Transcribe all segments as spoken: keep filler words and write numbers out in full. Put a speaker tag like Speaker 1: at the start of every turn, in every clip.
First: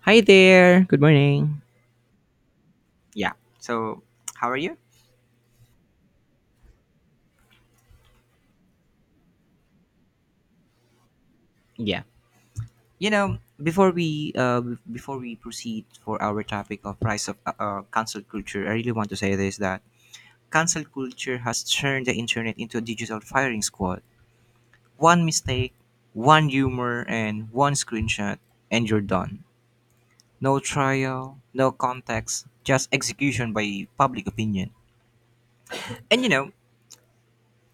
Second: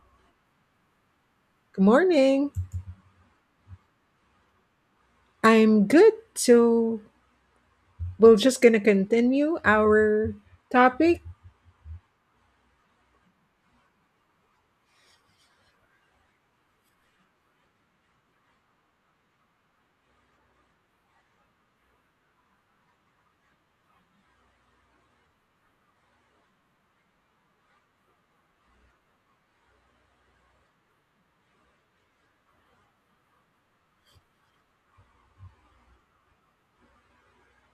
Speaker 1: Hi there. Good morning.
Speaker 2: Good morning.
Speaker 1: Yeah. So, how are you?
Speaker 2: I'm good. So we're just gonna continue our topic.
Speaker 1: Yeah. You know, before we uh, b- before we proceed for our topic of price of uh, uh, cancel culture, I really want to say this that cancel culture has turned the internet into a digital firing squad. One mistake, one humor, and one screenshot, and you're done. No trial, no context, just execution by public opinion. And you know,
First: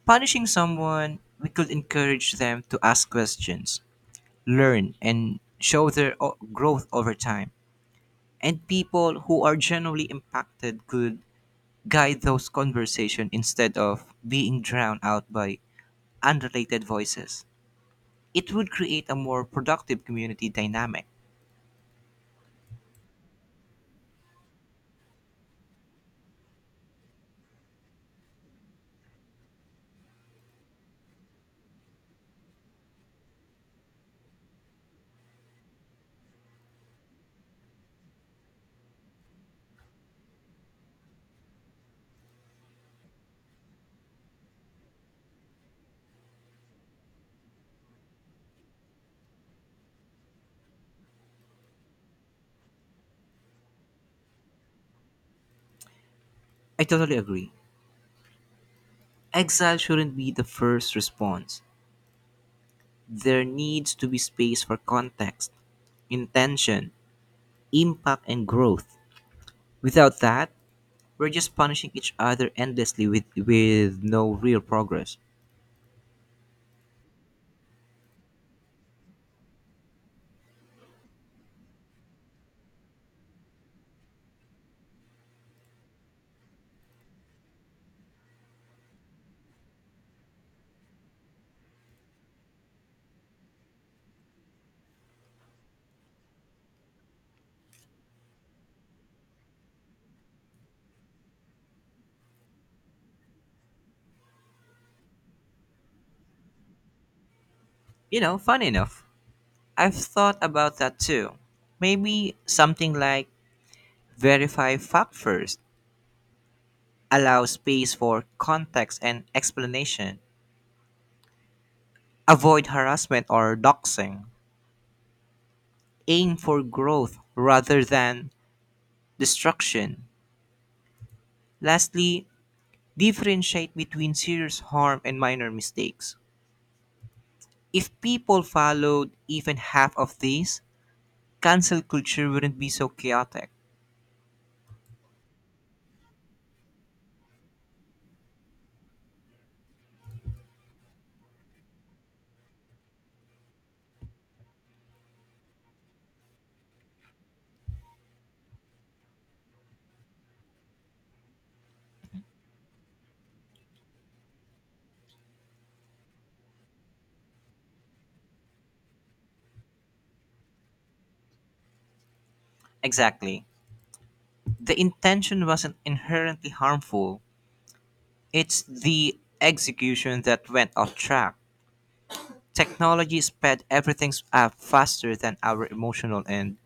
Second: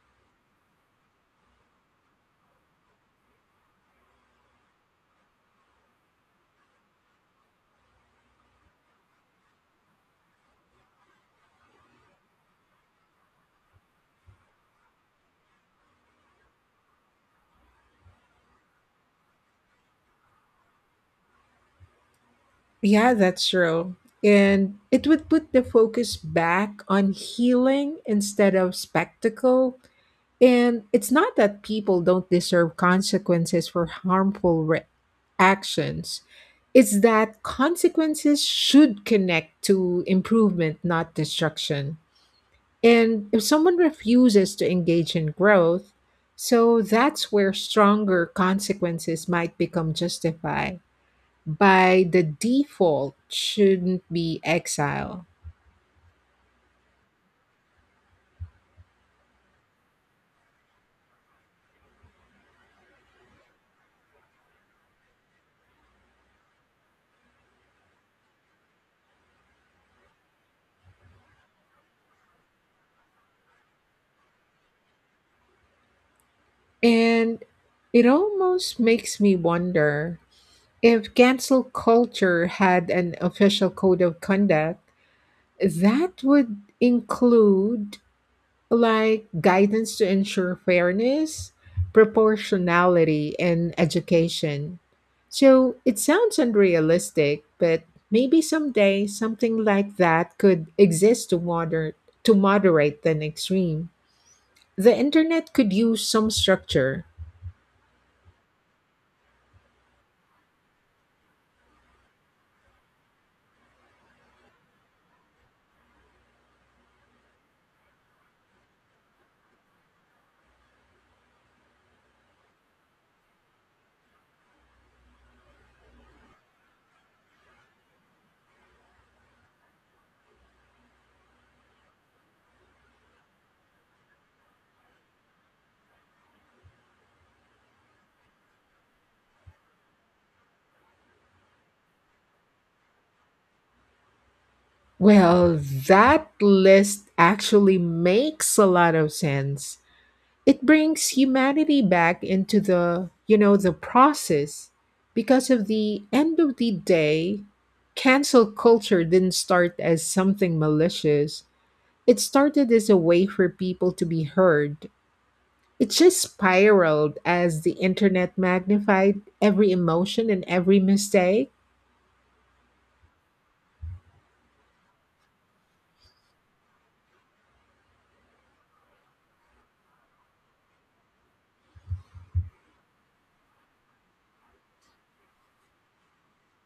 Speaker 1: punishing someone, we could encourage them to ask questions learn and show their o- growth over time. And people who are genuinely impacted could guide those conversations instead of being drowned out by unrelated voices. It would create a more productive community dynamic.
Speaker 2: Yeah, that's true. And it would put the focus back on healing instead of spectacle. And it's not that people don't deserve consequences for harmful re- actions. It's that consequences should connect to improvement, not destruction. And if someone refuses to engage in growth, so that's where stronger consequences might become justified. By the default, shouldn't be exile.
Speaker 1: I totally agree. Exile shouldn't be the first response. There needs to be space for context, intention, impact, and growth. Without that, we're just punishing each other endlessly with, with no real progress.
Speaker 2: And it almost makes me wonder if cancel culture had an official code of conduct that would include like guidance to ensure fairness, proportionality, and education. So it sounds unrealistic, but maybe someday something like that could exist to moder- to moderate the extreme. The internet could use some structure.
Speaker 1: You know, funny enough, I've thought about that too. Maybe something like verify fact first, allow space for context and explanation, avoid harassment or doxing, aim for growth rather than destruction. Lastly, differentiate between serious harm and minor mistakes. If people followed even half of these, cancel culture wouldn't be so chaotic.
Speaker 2: Well, that list actually makes a lot of sense. It brings humanity back into the, you know, the process because of the end of the day, cancel culture didn't start as something malicious. It started as a way for people to be heard. It just spiraled as the internet magnified every emotion and every mistake,
Speaker 1: Exactly. The intention wasn't inherently harmful, it's the execution that went off track. Technology sped everything up faster than our emotional and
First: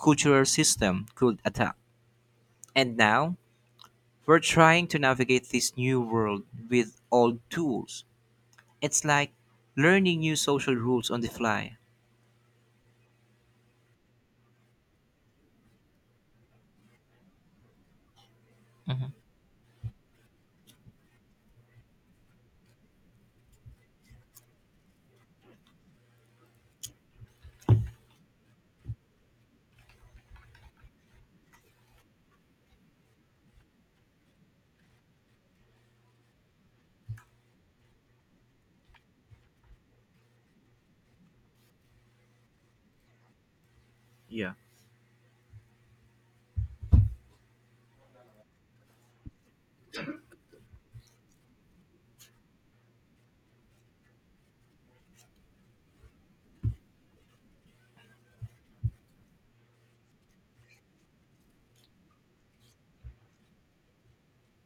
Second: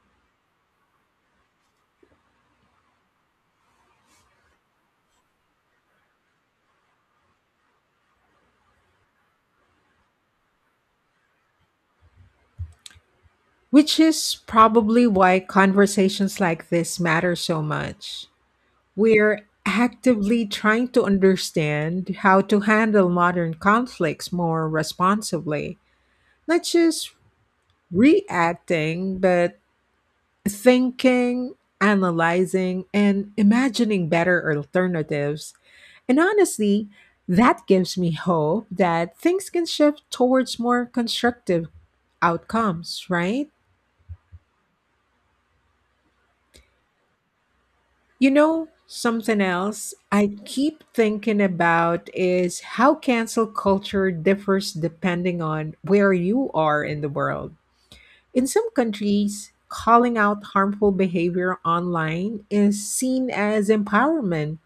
Speaker 1: cultural system could adapt. And now, we're trying to navigate this new world with old tools. It's like learning new social rules on the fly.
Speaker 2: which is probably why conversations like this matter so much.
Speaker 1: Mhm.
Speaker 2: We're actively trying to understand how to handle modern conflicts more responsibly, not just reacting, but thinking, analyzing, and imagining better alternatives. And honestly, that gives me hope that things can shift towards more constructive outcomes, right? You know, something else I keep thinking about is how cancel culture differs depending on where you are in the world. In some countries, calling out harmful behavior online is seen as empowerment,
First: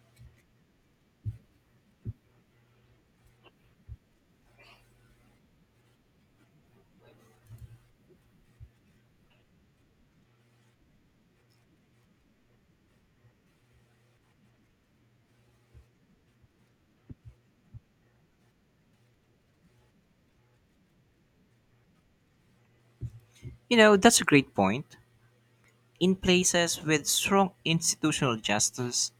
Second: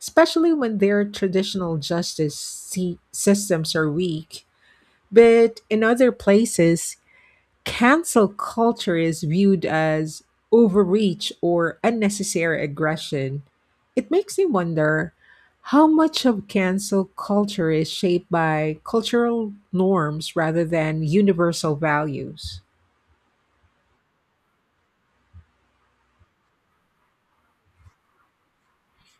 Speaker 2: especially when their traditional justice sy- systems are weak. But in other places, cancel culture is viewed as overreach or unnecessary aggression. It makes me wonder how much of cancel culture is shaped by cultural norms rather than universal values.
Speaker 1: You know, that's a great point. In places with strong institutional justice,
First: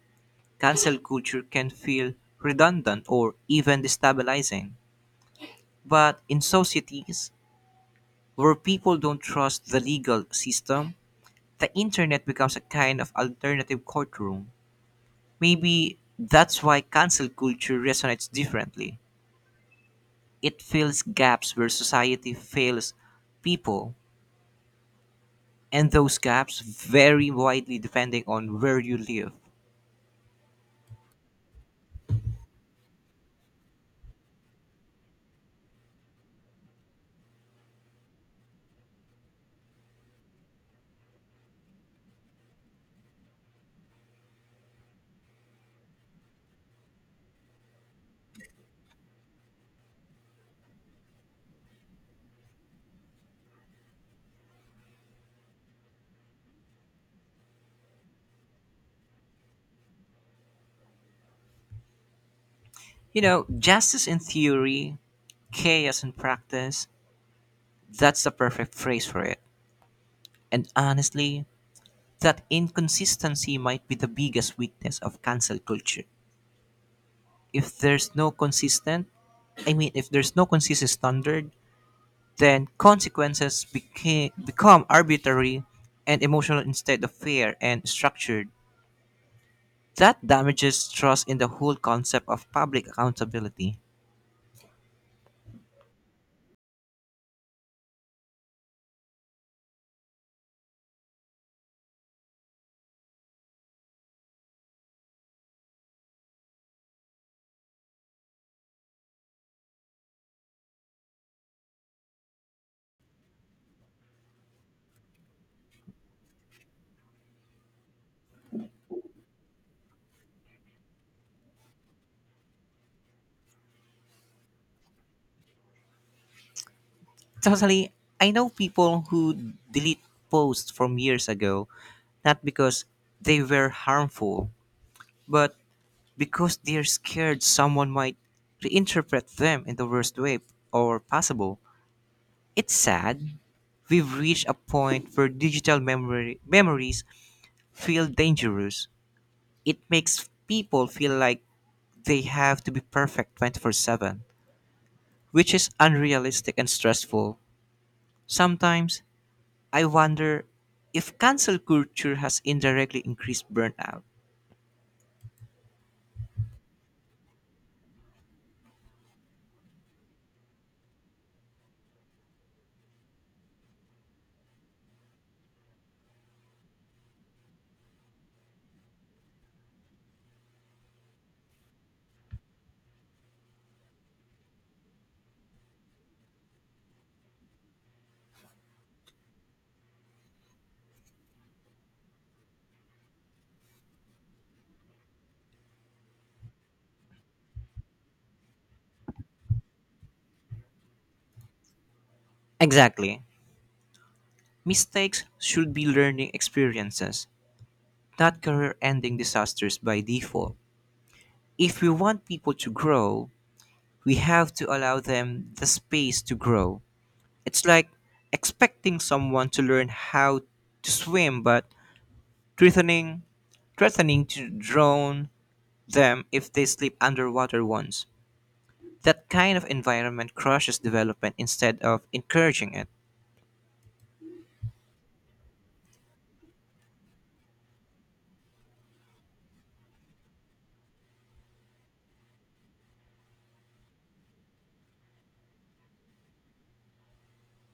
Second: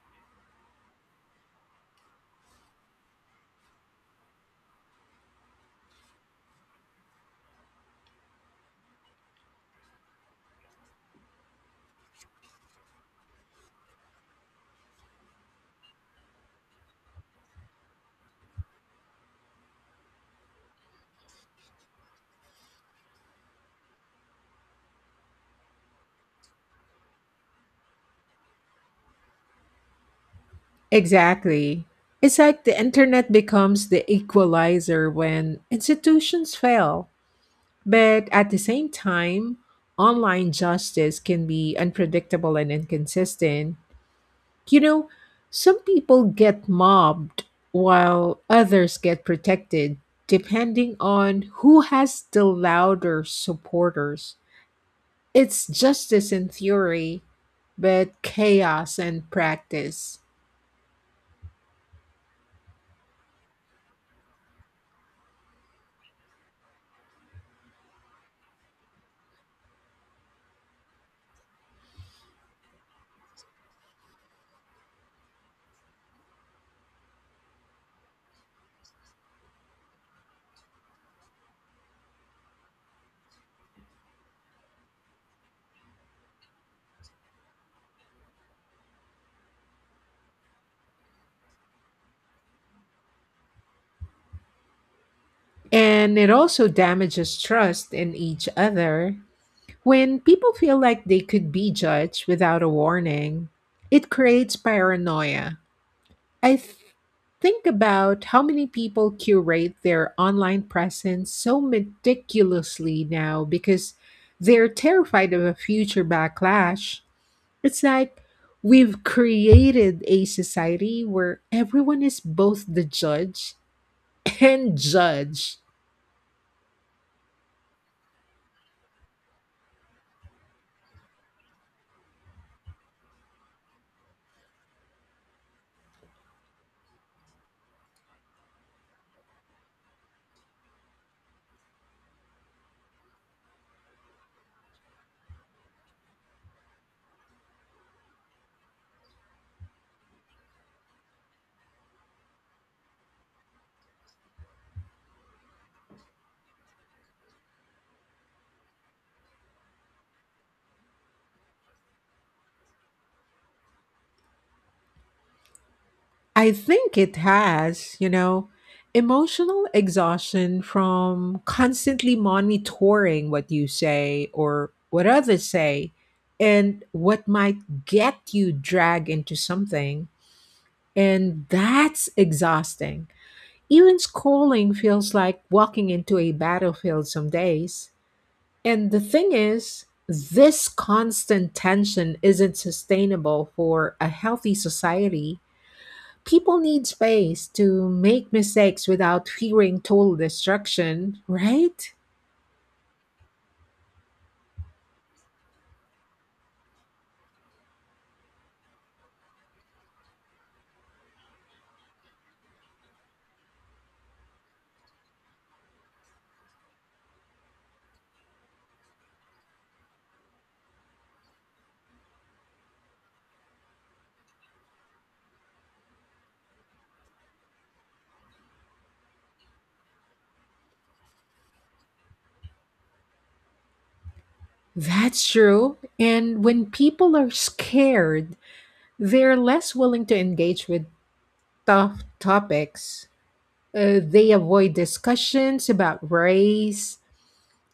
Speaker 1: cancel culture can feel redundant or even destabilizing. But in societies where people don't trust the legal system, the internet becomes a kind of alternative courtroom. Maybe that's why cancel culture resonates differently. It fills gaps where society fails people, and those gaps vary widely depending on where you live.
Speaker 2: Exactly. It's like the internet becomes the equalizer when institutions fail. But at the same time, online justice can be unpredictable and inconsistent. You know, some people get mobbed while others get protected, depending on who has the louder supporters. It's justice in theory, but chaos in practice.
Speaker 1: You know, justice in theory, chaos in practice, that's the perfect phrase for it. And honestly, that inconsistency might be the biggest weakness of cancel culture. if there's no consistent i mean if there's no consistent standard then consequences became, become arbitrary and emotional instead of fair and structured that damages trust in the whole concept of public accountability
Speaker 2: And it also damages trust in each other. When people feel like they could be judged without a warning, it creates paranoia. I th- think about how many people curate their online presence so meticulously now because they're terrified of a future backlash. It's like we've created a society where everyone is both the judge and judged.
Speaker 1: totally I know people who delete posts from years ago not because they were harmful but because they're scared someone might reinterpret them in the worst way or possible. It's sad, we've reached a point where digital memory memories feel dangerous. It makes people feel like they have to be perfect twenty-four seven, which is unrealistic and stressful. Sometimes I wonder if cancel culture has indirectly increased burnout.
Speaker 2: I think it has, you know, emotional exhaustion from constantly monitoring what you say or what others say and what might get you dragged into something. And that's exhausting. Even scrolling feels like walking into a battlefield some days. And the thing is, this constant tension isn't sustainable for a healthy society. People need space to make mistakes without fearing total destruction, right?
Speaker 1: Exactly. Mistakes should be learning experiences, not career ending disasters by default. If we want people to grow, we have to allow them the space to grow. It's like expecting someone to learn how to swim but threatening threatening to drown them if they sleep underwater once. That kind of environment crushes development instead of encouraging it.
Speaker 2: That's true. And when people are scared, they're less willing to engage with tough topics. Uh, they avoid discussions about race,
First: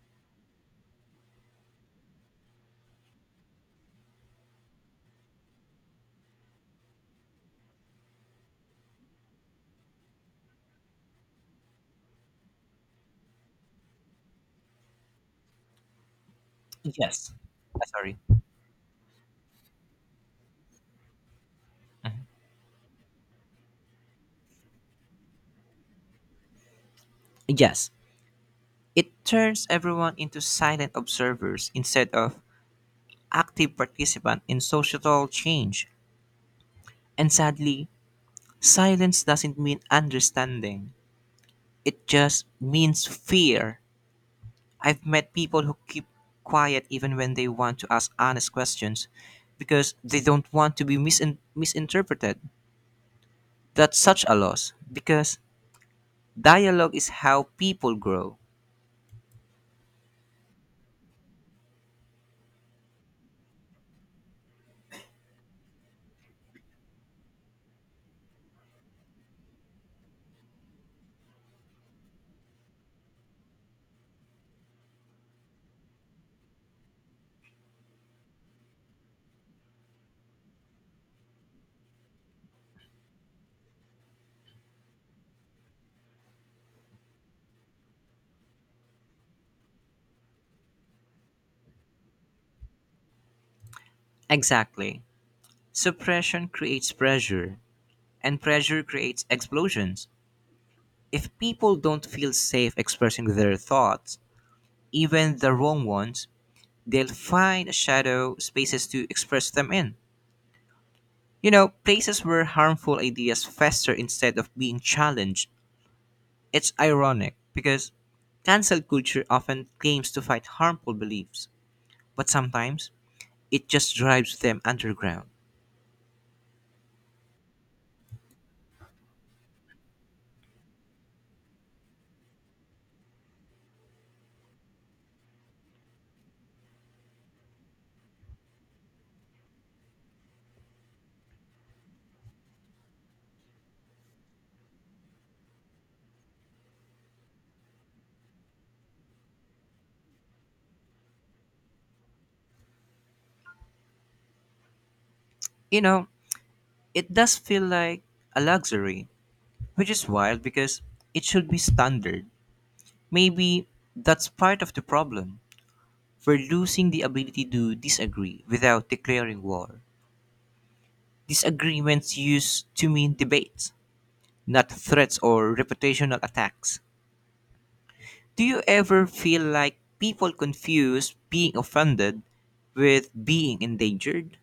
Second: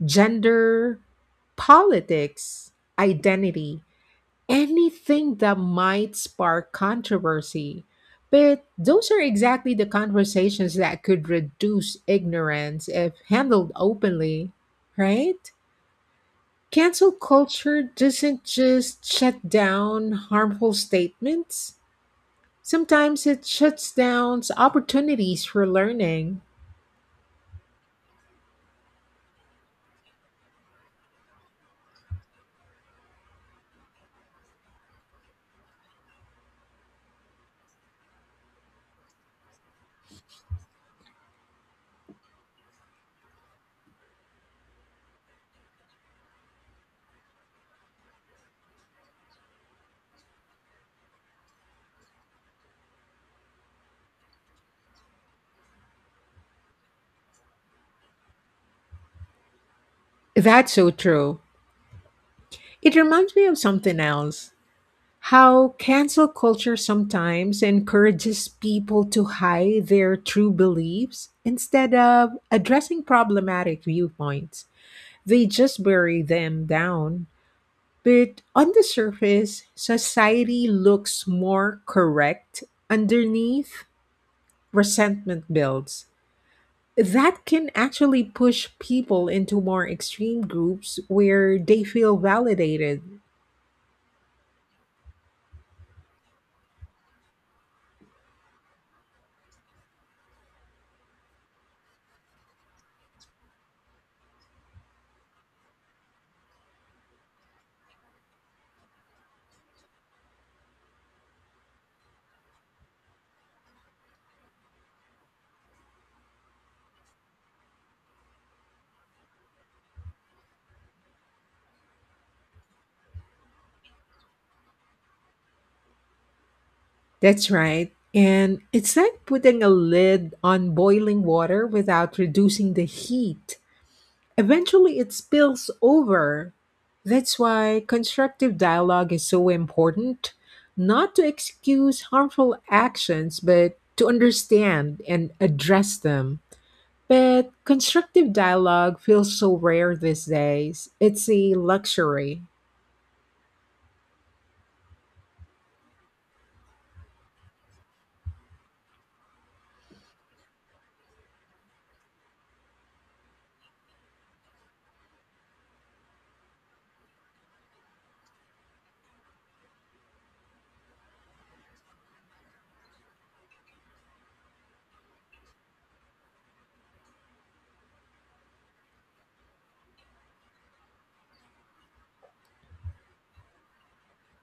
Speaker 2: gender, politics, identity, anything that might spark controversy. But those are exactly the conversations that could reduce ignorance if handled openly, right? Cancel
Speaker 1: Yes.
Speaker 2: culture
Speaker 1: Ah, sorry.
Speaker 2: doesn't just shut down harmful statements. Sometimes it shuts down opportunities for learning.
Speaker 1: Yes. It turns everyone into silent observers instead of active participant in societal change. And sadly, silence doesn't mean understanding. It just means fear. I've met people who keep quiet even when they want to ask honest questions because they don't want to be misin- misinterpreted. That's such a loss because dialogue is how people grow.
Speaker 2: That's so true. It reminds me of something else, how cancel culture sometimes encourages people to hide their true beliefs instead of addressing problematic viewpoints. They just bury them down. But on the surface, society looks more correct. Underneath, resentment builds. That can actually push people into more extreme groups where they feel validated.
Speaker 1: Exactly. Suppression creates pressure, and pressure creates explosions. If people don't feel safe expressing their thoughts, even the wrong ones, they'll find shadow spaces to express them in. You know, places where harmful ideas fester instead of being challenged. It's ironic because cancel culture often claims to fight harmful beliefs, but sometimes it just drives them underground.
Speaker 2: That's right. And it's like putting a lid on boiling water without reducing the heat. Eventually, it spills over. That's why constructive dialogue is so important, not to excuse harmful actions, but to understand and address them. But constructive dialogue feels so rare these days. It's a luxury.
Speaker 1: You know, it does feel like a luxury, which is wild because it should be standard. Maybe that's part of the problem. We're losing the ability to disagree without declaring war. Disagreements used to mean debates not threats or reputational attacks. Do you ever feel like people confuse being offended with being endangered?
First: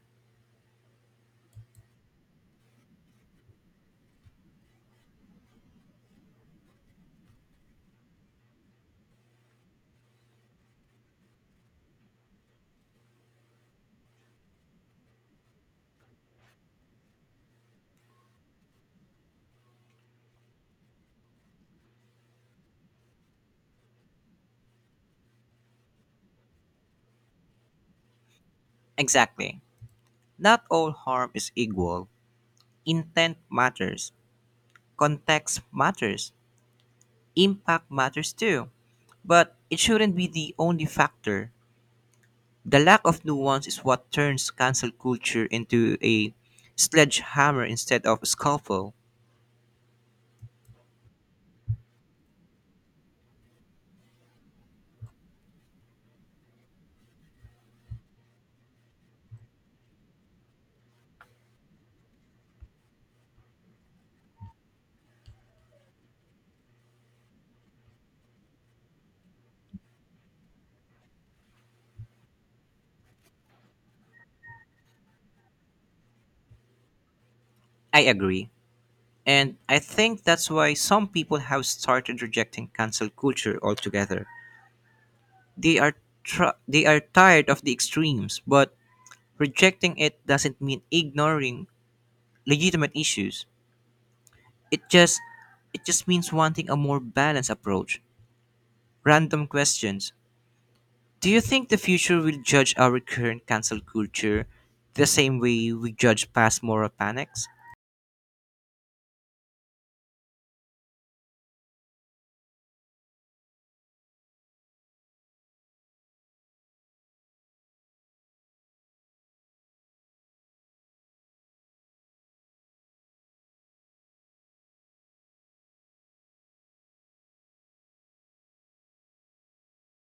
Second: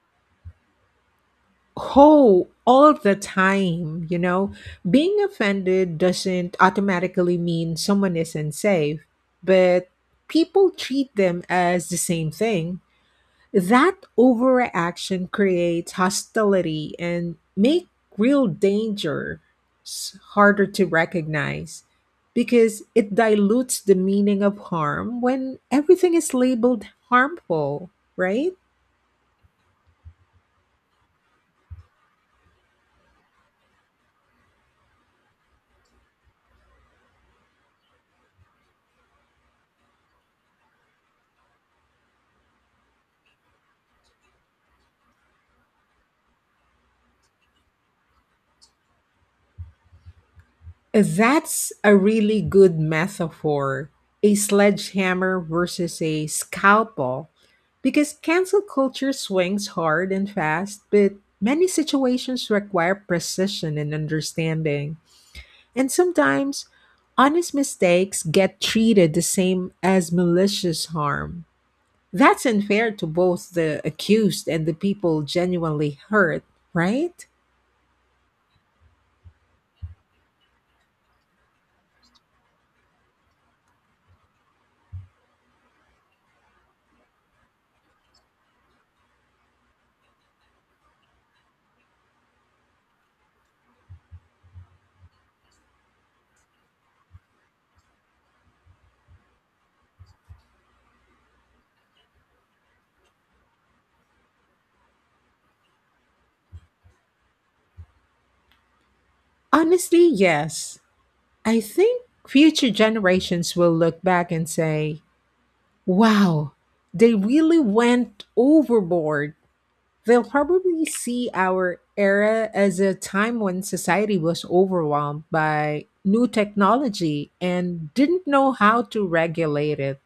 Speaker 2: Oh, all the time, you know. Being offended doesn't automatically mean someone isn't safe, but people treat them as the same thing. That overreaction creates hostility and make real danger s- harder to recognize because it dilutes the meaning of harm when everything is labeled harmful, right?
Speaker 1: Exactly. Not all harm is equal. Intent matters, context matters, impact matters too. But it shouldn't be the only factor. The lack of nuance is what turns cancel culture into a sledgehammer instead of a scalpel.
Speaker 2: That's a really good metaphor. A sledgehammer versus a scalpel. Because cancel culture swings hard and fast, but many situations require precision and understanding. And sometimes honest mistakes get treated the same as malicious harm. That's unfair to both the accused and the people genuinely hurt, right?
Speaker 1: I agree. And I think that's why some people have started rejecting cancel culture altogether. They are tr- they are tired of the extremes, but rejecting it doesn't mean ignoring legitimate issues. It just it just means wanting a more balanced approach. Random questions. Do you think the future will judge our current cancel culture the same way we judge past moral panics?
Speaker 2: Honestly, yes. I think future generations will look back and say, wow, they really went overboard. They'll probably see our era as a time when society was overwhelmed by new technology and didn't know how to regulate it.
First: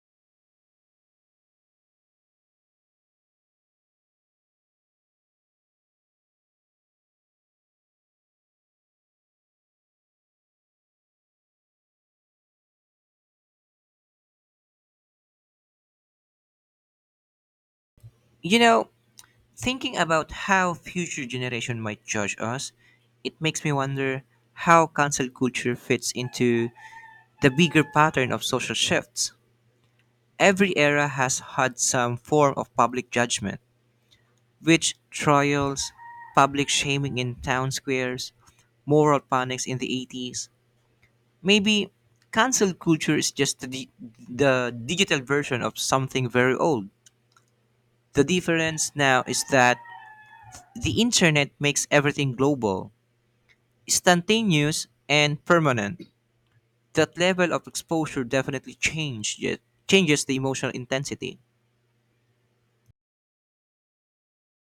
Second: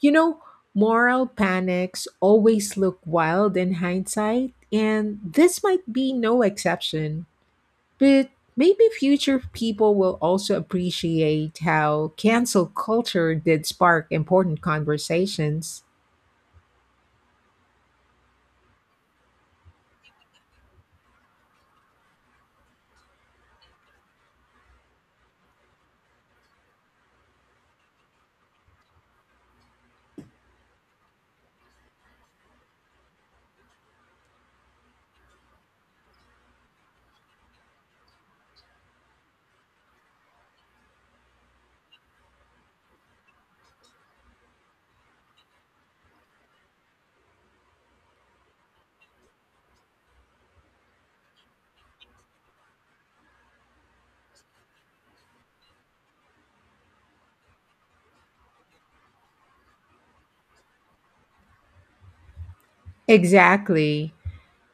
Speaker 2: You know, moral panics always look wild in hindsight, and this might be no exception. But maybe future people will also appreciate how cancel culture did spark important conversations.
Speaker 1: You know, Thinking about how future generation might judge us, it makes me wonder how cancel culture fits into the bigger pattern of social shifts. Every era has had some form of public judgment, which trials, public shaming in town squares, moral panics in the eighties. Maybe cancel culture is just the, di- the digital version of something very old. The difference now is that the internet makes everything global, instantaneous and permanent. That level of exposure definitely changed it, changes the emotional intensity.
Speaker 2: Exactly.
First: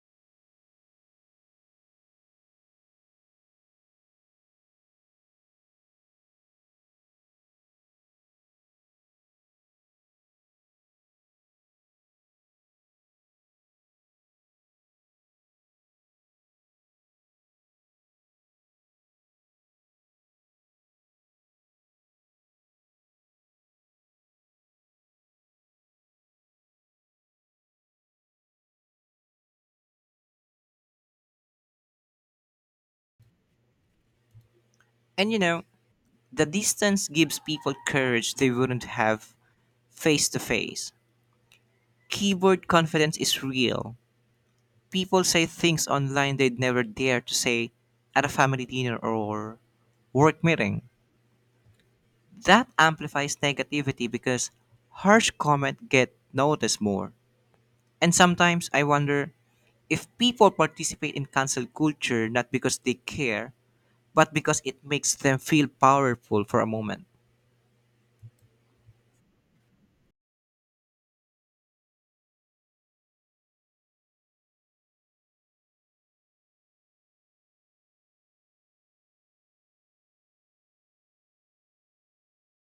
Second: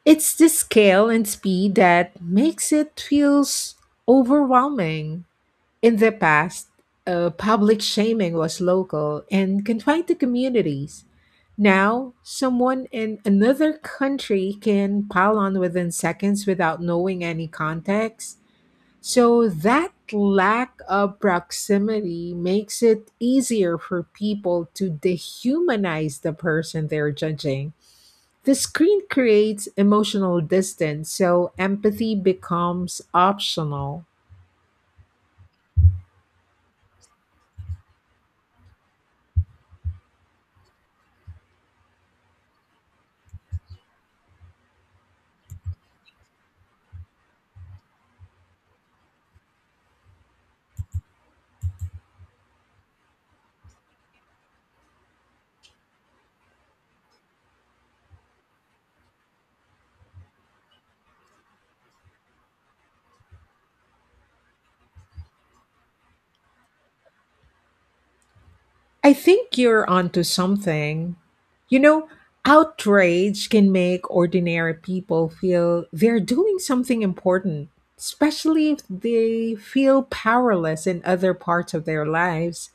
Speaker 2: It's the scale and speed that makes it feels overwhelming. In the past, uh, public shaming was local and confined to communities. Now, someone in another country can pile on within seconds without knowing any context. So, that lack of proximity makes it easier for people to dehumanize the person they're judging. The screen creates emotional distance, so empathy becomes optional.
Speaker 1: And you know, the distance gives people courage they wouldn't have face to face. Keyboard confidence is real. People say things online they'd never dare to say at a family dinner or work meeting. That amplifies negativity because harsh comment get noticed more. And sometimes I wonder if people participate in cancel culture not because they care, but because it makes them feel powerful for a moment.
Speaker 2: I think you're onto something. You know, outrage can make ordinary people feel they're doing something important, especially if they feel powerless in other parts of their lives.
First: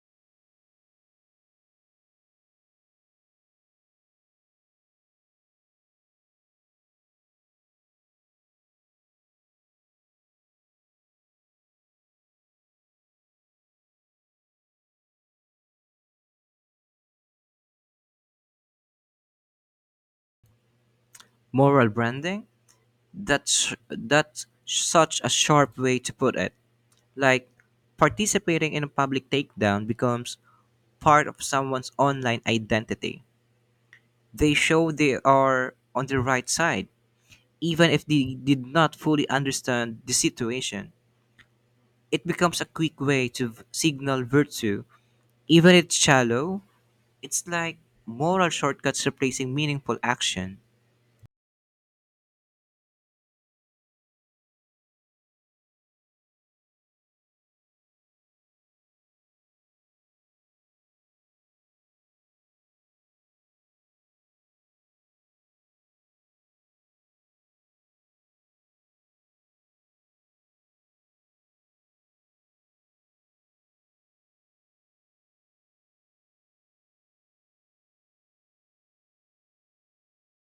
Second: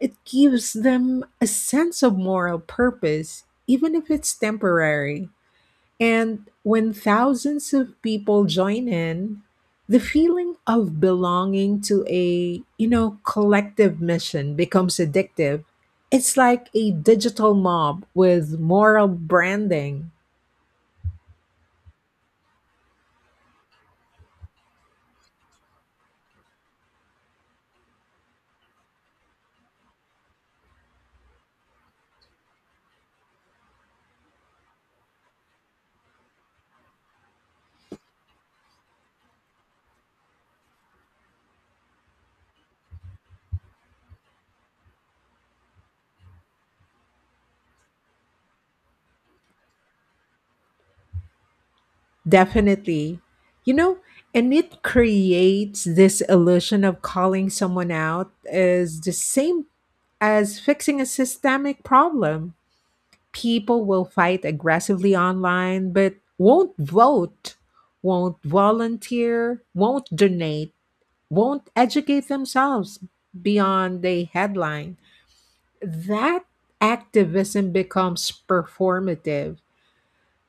Speaker 2: It gives them a sense of moral purpose, even if it's temporary. And when thousands of people join in, the feeling of belonging to a, you know, collective mission becomes addictive. It's like a digital mob with moral branding.
Speaker 1: Moral branding? That's that's such a sharp way to put it. Like participating in a public takedown becomes part of someone's online identity. They show they are on the right side, even if they did not fully understand the situation. It becomes a quick way to v- signal virtue even it's shallow, it's like moral shortcuts replacing meaningful action.
Speaker 2: Definitely. You know, and it creates this illusion of calling someone out as the same as fixing a systemic problem. People will fight aggressively online but won't vote, won't volunteer, won't donate, won't educate themselves beyond a headline. That activism becomes performative.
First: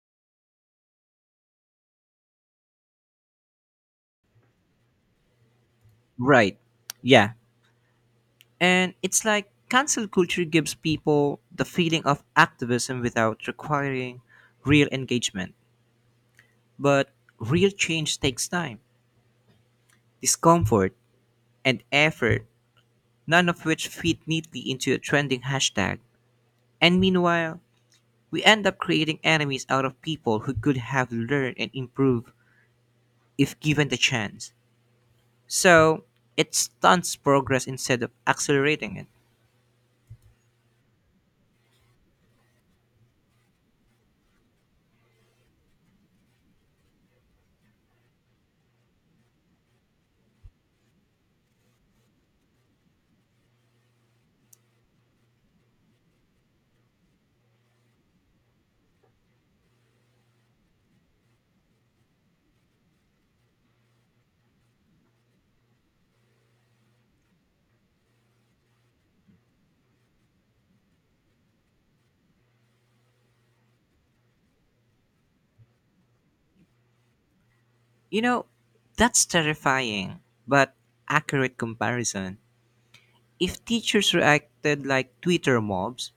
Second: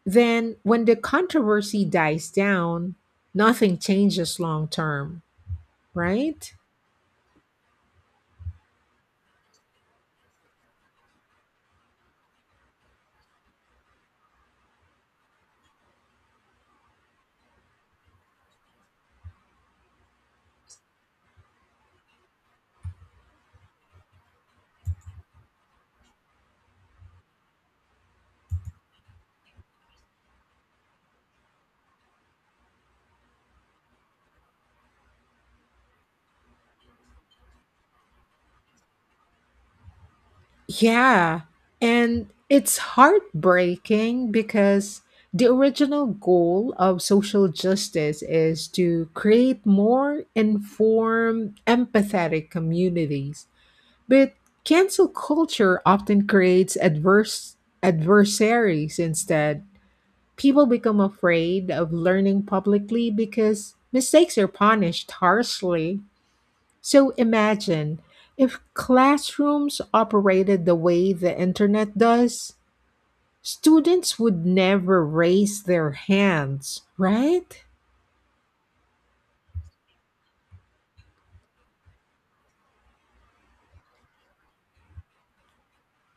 Speaker 2: Then, when the controversy dies down, nothing changes long term, right?
Speaker 1: Right. Yeah. And it's like cancel culture gives people the feeling of activism without requiring real engagement. But real change takes time, discomfort, and effort, none of which fit neatly into a trending hashtag. And meanwhile, we end up creating enemies out of people who could have learned and improved if given the chance. So it stunts progress instead of accelerating it.
Speaker 2: Yeah, and it's heartbreaking because the original goal of social justice is to create more informed, empathetic communities. But cancel culture often creates adverse adversaries instead. People become afraid of learning publicly because mistakes are punished harshly. So imagine if classrooms operated the way the internet does, students would never raise their hands, right?
Speaker 1: You know, that's terrifying, but accurate comparison. If teachers reacted like Twitter mobs,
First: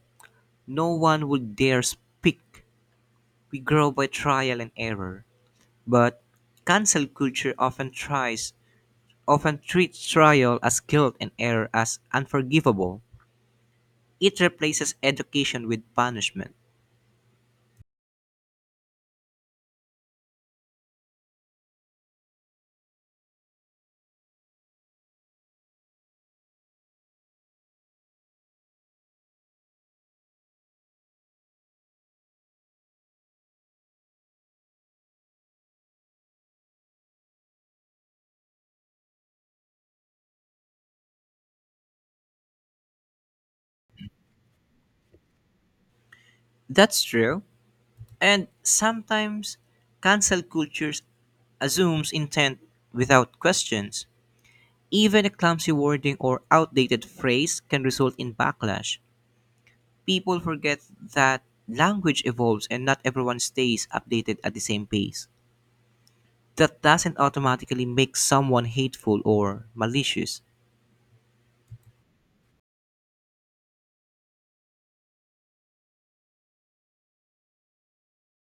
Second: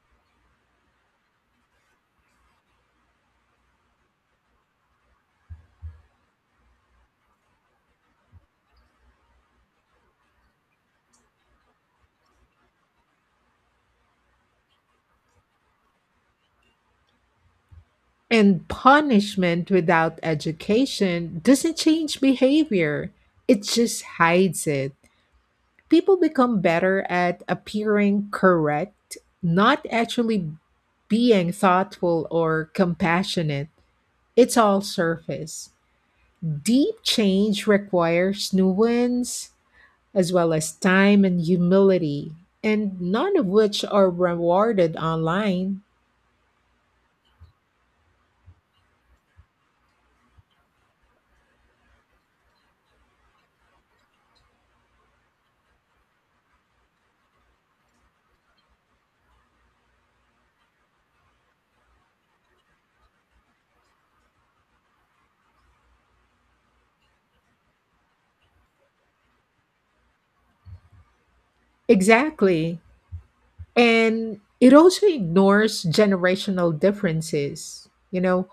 Speaker 1: no one would dare speak. We grow by trial and error. But cancel culture often tries often treats trial as guilt and error as unforgivable. It replaces education with punishment.
Speaker 2: And punishment without education doesn't change behavior, it just hides it. People become better at appearing correct, not actually being thoughtful or compassionate. It's all surface. Deep change requires nuance as well as time and humility, and none of which are rewarded online.
Speaker 1: That's true. And sometimes cancel culture assumes intent without questions. Even a clumsy wording or outdated phrase can result in backlash. People forget that language evolves and not everyone stays updated at the same pace. That doesn't automatically make someone hateful or malicious.
Speaker 2: Exactly. And it also ignores generational differences. You know,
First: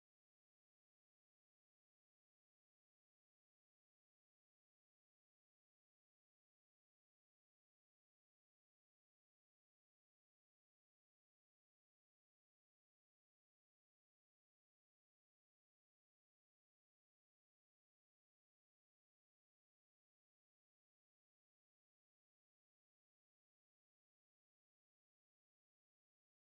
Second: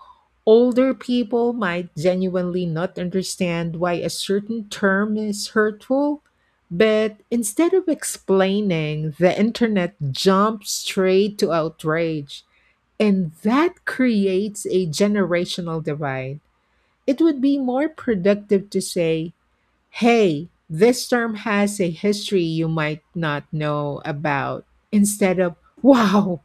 Speaker 2: older people might genuinely not understand why a certain term is hurtful, but instead of explaining, the internet jumps straight to outrage. And that creates a generational divide. It would be more productive to say, hey, this term has a history you might not know about, instead of, wow,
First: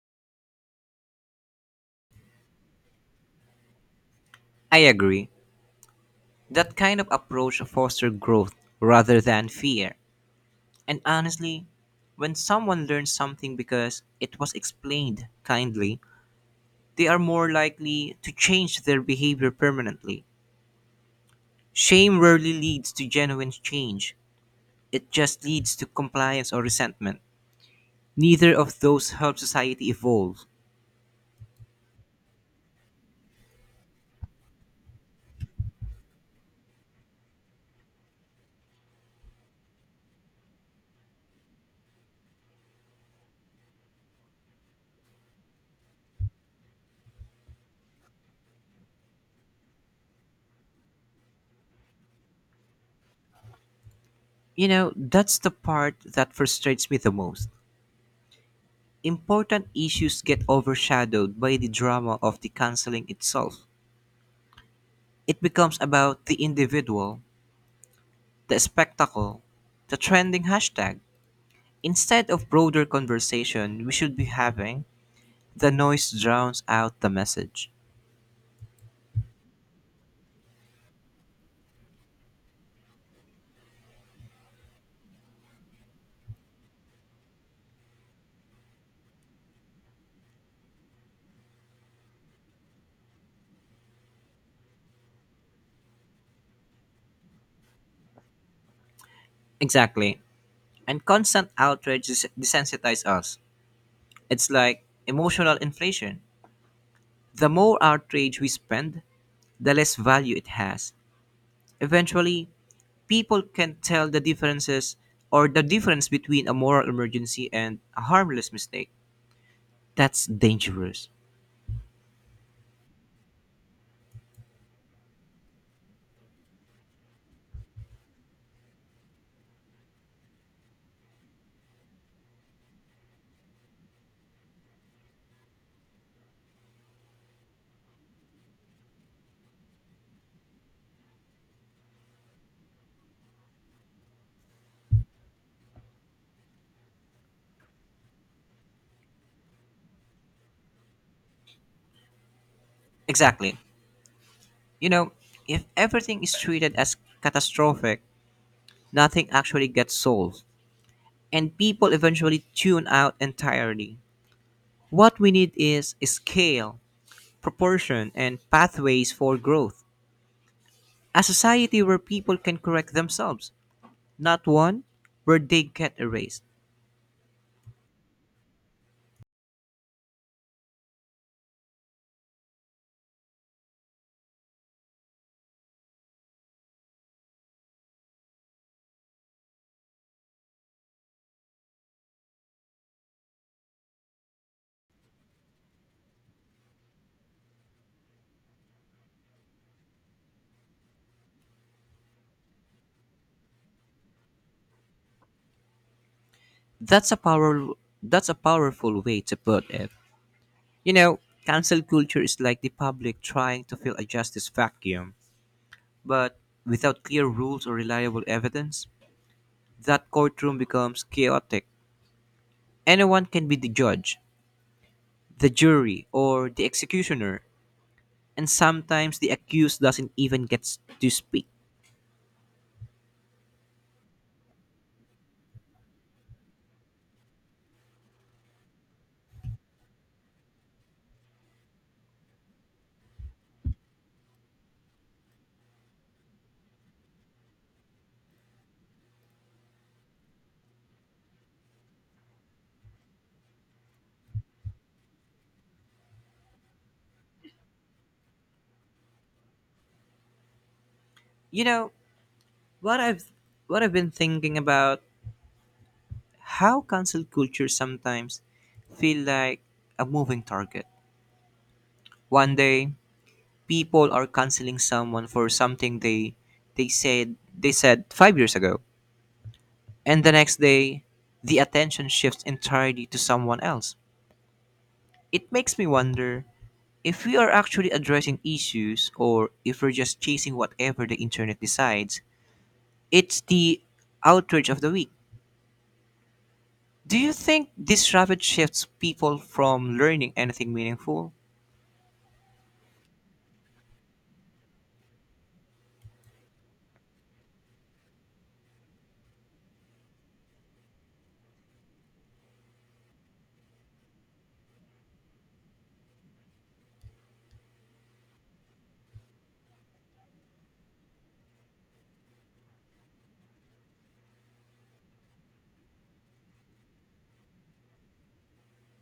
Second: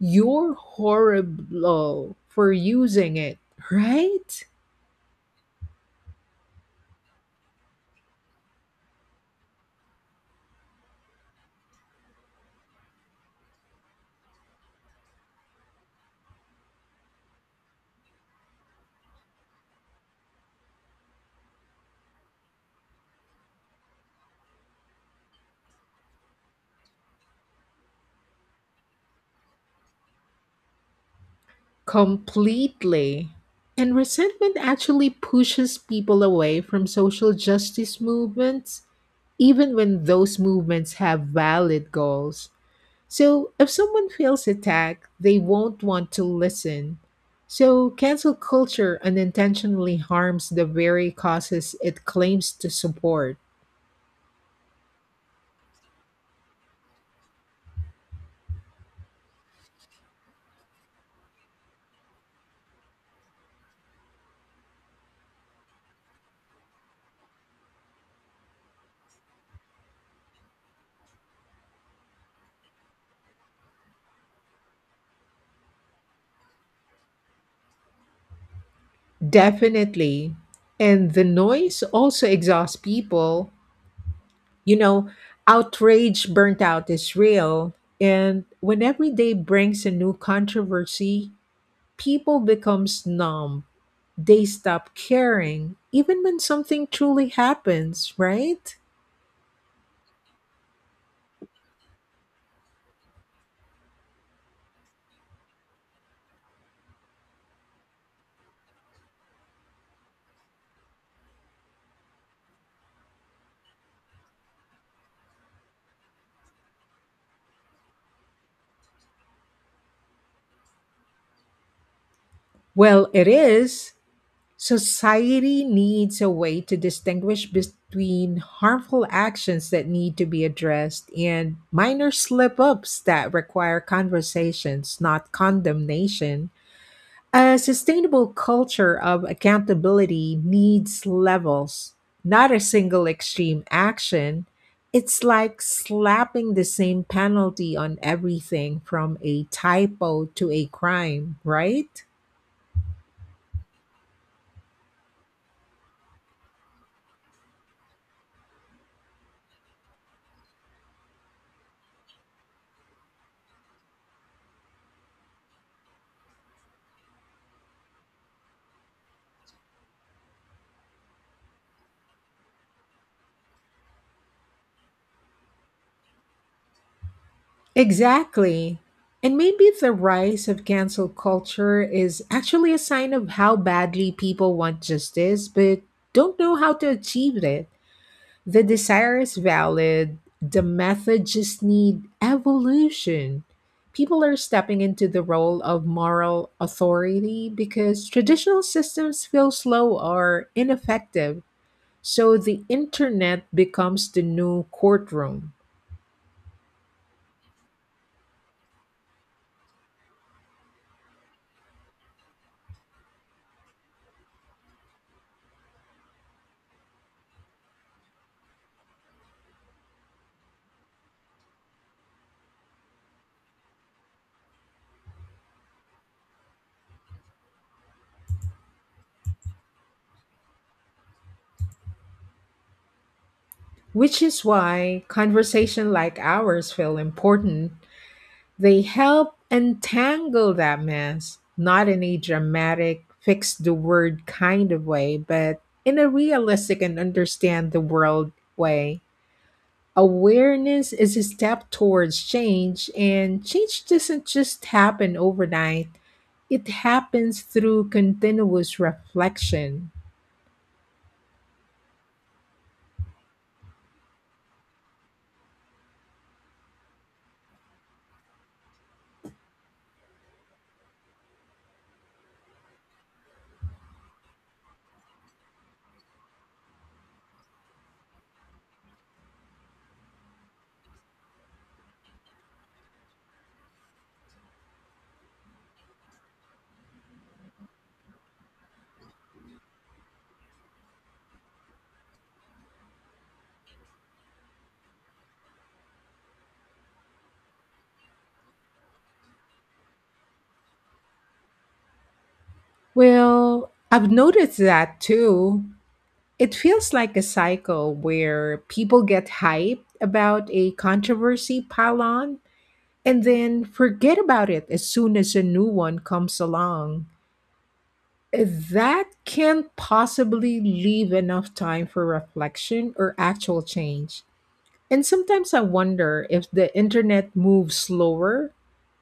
Speaker 2: you're horrible for using it, right?
Speaker 1: I agree. That kind of approach fosters growth rather than fear. And honestly, when someone learns something because it was explained kindly, they are more likely to change their behavior permanently. Shame rarely leads to genuine change, it just leads to compliance or resentment. Neither of those help society evolve.
Speaker 2: Completely. And resentment actually pushes people away from social justice movements, even when those movements have valid goals. So if someone feels attacked, they won't want to listen. So cancel culture unintentionally harms the very causes it claims to support.
Speaker 1: You know, that's the part that frustrates me the most. Important issues get overshadowed by the drama of the canceling itself. It becomes about the individual, the spectacle, the trending hashtag, instead of broader conversation, we should be having the noise drowns out the message.
Speaker 2: Definitely. And the noise also exhausts people. You know, outrage burnt out is real. And when every day brings a new controversy, people becomes numb. They stop caring, even when something truly happens, right?
Speaker 1: Exactly. And constant outrage des- desensitizes us. It's like emotional inflation. The more outrage we spend, the less value it has. Eventually, people can tell the differences or the difference between a moral emergency and a harmless mistake. That's dangerous.
Speaker 2: Well, it is. Society needs a way to distinguish between harmful actions that need to be addressed and minor slip ups that require conversations, not condemnation. A sustainable culture of accountability needs levels, not a single extreme action. It's like slapping the same penalty on everything from a typo to a crime, right?
Speaker 1: Exactly. You know, if everything is treated as catastrophic, nothing actually gets solved. And people eventually tune out entirely. What we need is scale, proportion, and pathways for growth. A society where people can correct themselves, not one where they get erased.
Speaker 2: Exactly. And maybe the rise of cancel culture is actually a sign of how badly people want justice, but don't know how to achieve it. The desire is valid, the method just need evolution. People are stepping into the role of moral authority because traditional systems feel slow or ineffective. So the internet becomes the new courtroom.
Speaker 1: That's a power that's a powerful way to put it. You know, cancel culture is like the public trying to fill a justice vacuum, but without clear rules or reliable evidence, that courtroom becomes chaotic. Anyone can be the judge, the jury or the executioner, and sometimes the accused doesn't even get to speak.
Speaker 2: Which is why conversation like ours feel important. They help untangle that mess, not in a dramatic, fix the word kind of way, but in a realistic and understand the world way. Awareness is a step towards change, and change doesn't just happen overnight. It happens through continuous reflection.
Speaker 1: You know what I've what I've been thinking about how cancel culture sometimes feel like a moving target. One day, people are canceling someone for something they they said they said five years ago, and the next day, the attention shifts entirely to someone else. It makes me wonder if we are actually addressing issues or if we're just chasing whatever the internet decides, it's the outrage of the week. Do you think this rapid shifts people from learning anything meaningful?
Speaker 2: Well, I've noticed that too. It feels like a cycle where people get hyped about a controversy pile on and then forget about it as soon as a new one comes along. That can't possibly leave enough time for reflection or actual change. And sometimes I wonder if the internet moves slower,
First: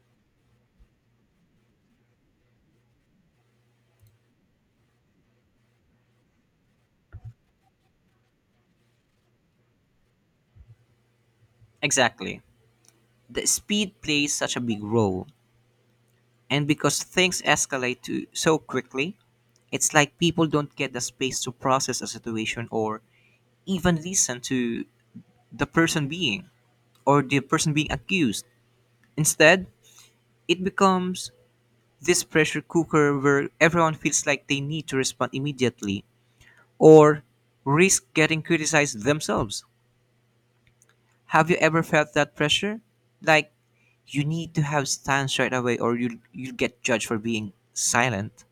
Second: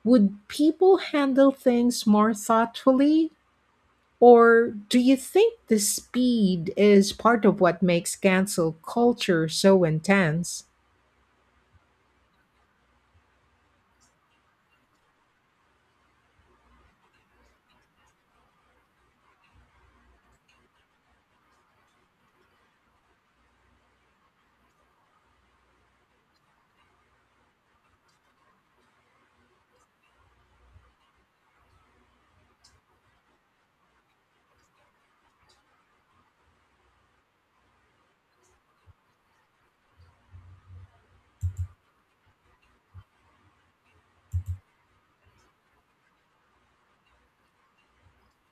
Speaker 2: would people handle things more thoughtfully or do you think the speed is part of what makes cancel culture so intense?
Speaker 1: Exactly. The speed plays such a big role. And because things escalate to so quickly, it's like people don't get the space to process a situation or even listen to the person being or the person being accused. Instead, it becomes this pressure cooker where everyone feels like they need to respond immediately or risk getting criticized themselves. Have you ever felt that pressure? Like you need to have stance right away or you you get judged for being silent.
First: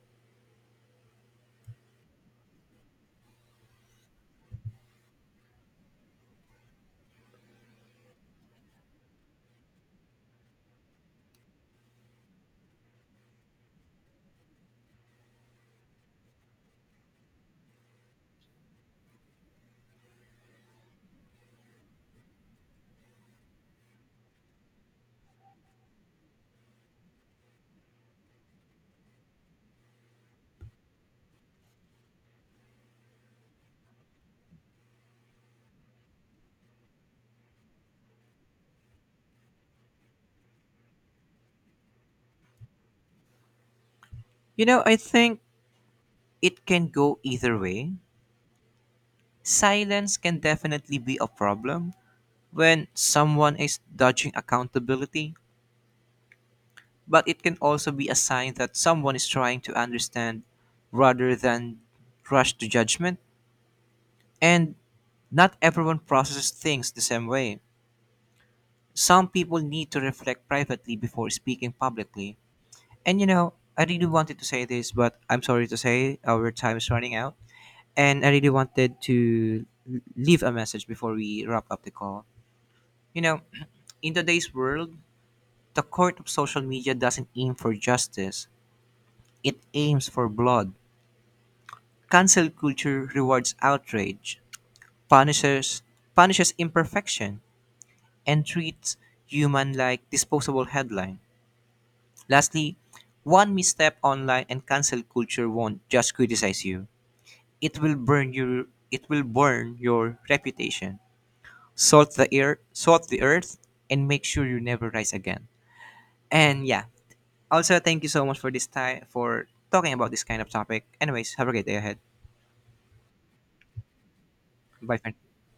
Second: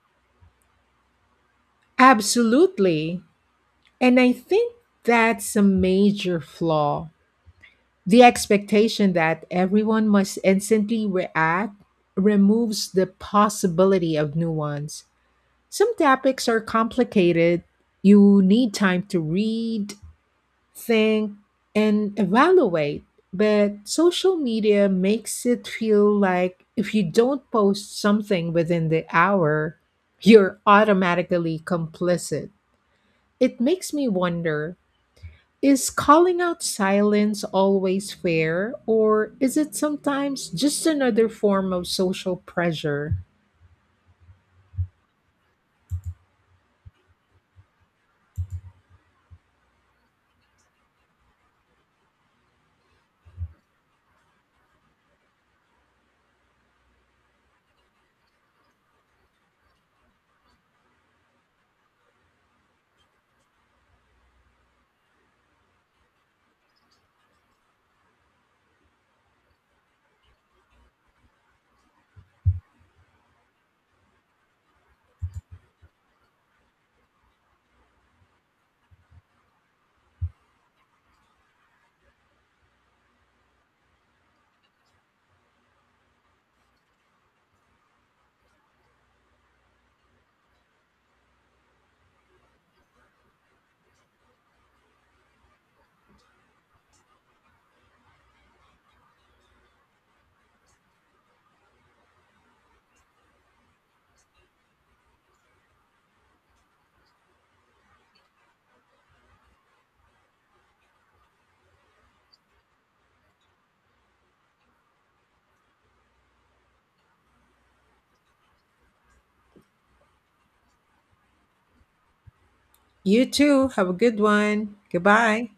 Speaker 2: Absolutely. And I think that's a major flaw. The expectation that everyone must instantly react removes the possibility of nuance. Some topics are complicated. You need time to read, think, and evaluate. But social media makes it feel like if you don't post something within the hour, you're automatically complicit. It makes me wonder, is calling out silence always fair, or is it sometimes just another form of social pressure?
Speaker 1: You know, I think it can go either way. Silence can definitely be a problem when someone is dodging accountability but it can also be a sign that someone is trying to understand rather than rush to judgment. And not everyone processes things the same way. Some people need to reflect privately before speaking publicly. And you know, I really wanted to say this, but I'm sorry to say our time is running out. And I really wanted to l- leave a message before we wrap up the call. You know, in today's world, the court of social media doesn't aim for justice, it aims for blood cancel culture rewards outrage, punishes punishes imperfection, and treats human like disposable headline. Lastly, one misstep online and cancel culture won't just criticize you. It will burn your it will burn your reputation. Salt the air salt the earth and make sure you never rise again. And yeah. Also thank you so much for this time for talking about this kind of topic. Anyways, have a great day ahead.
Speaker 2: You too, have a good one.
Speaker 1: Bye for
Speaker 2: Goodbye.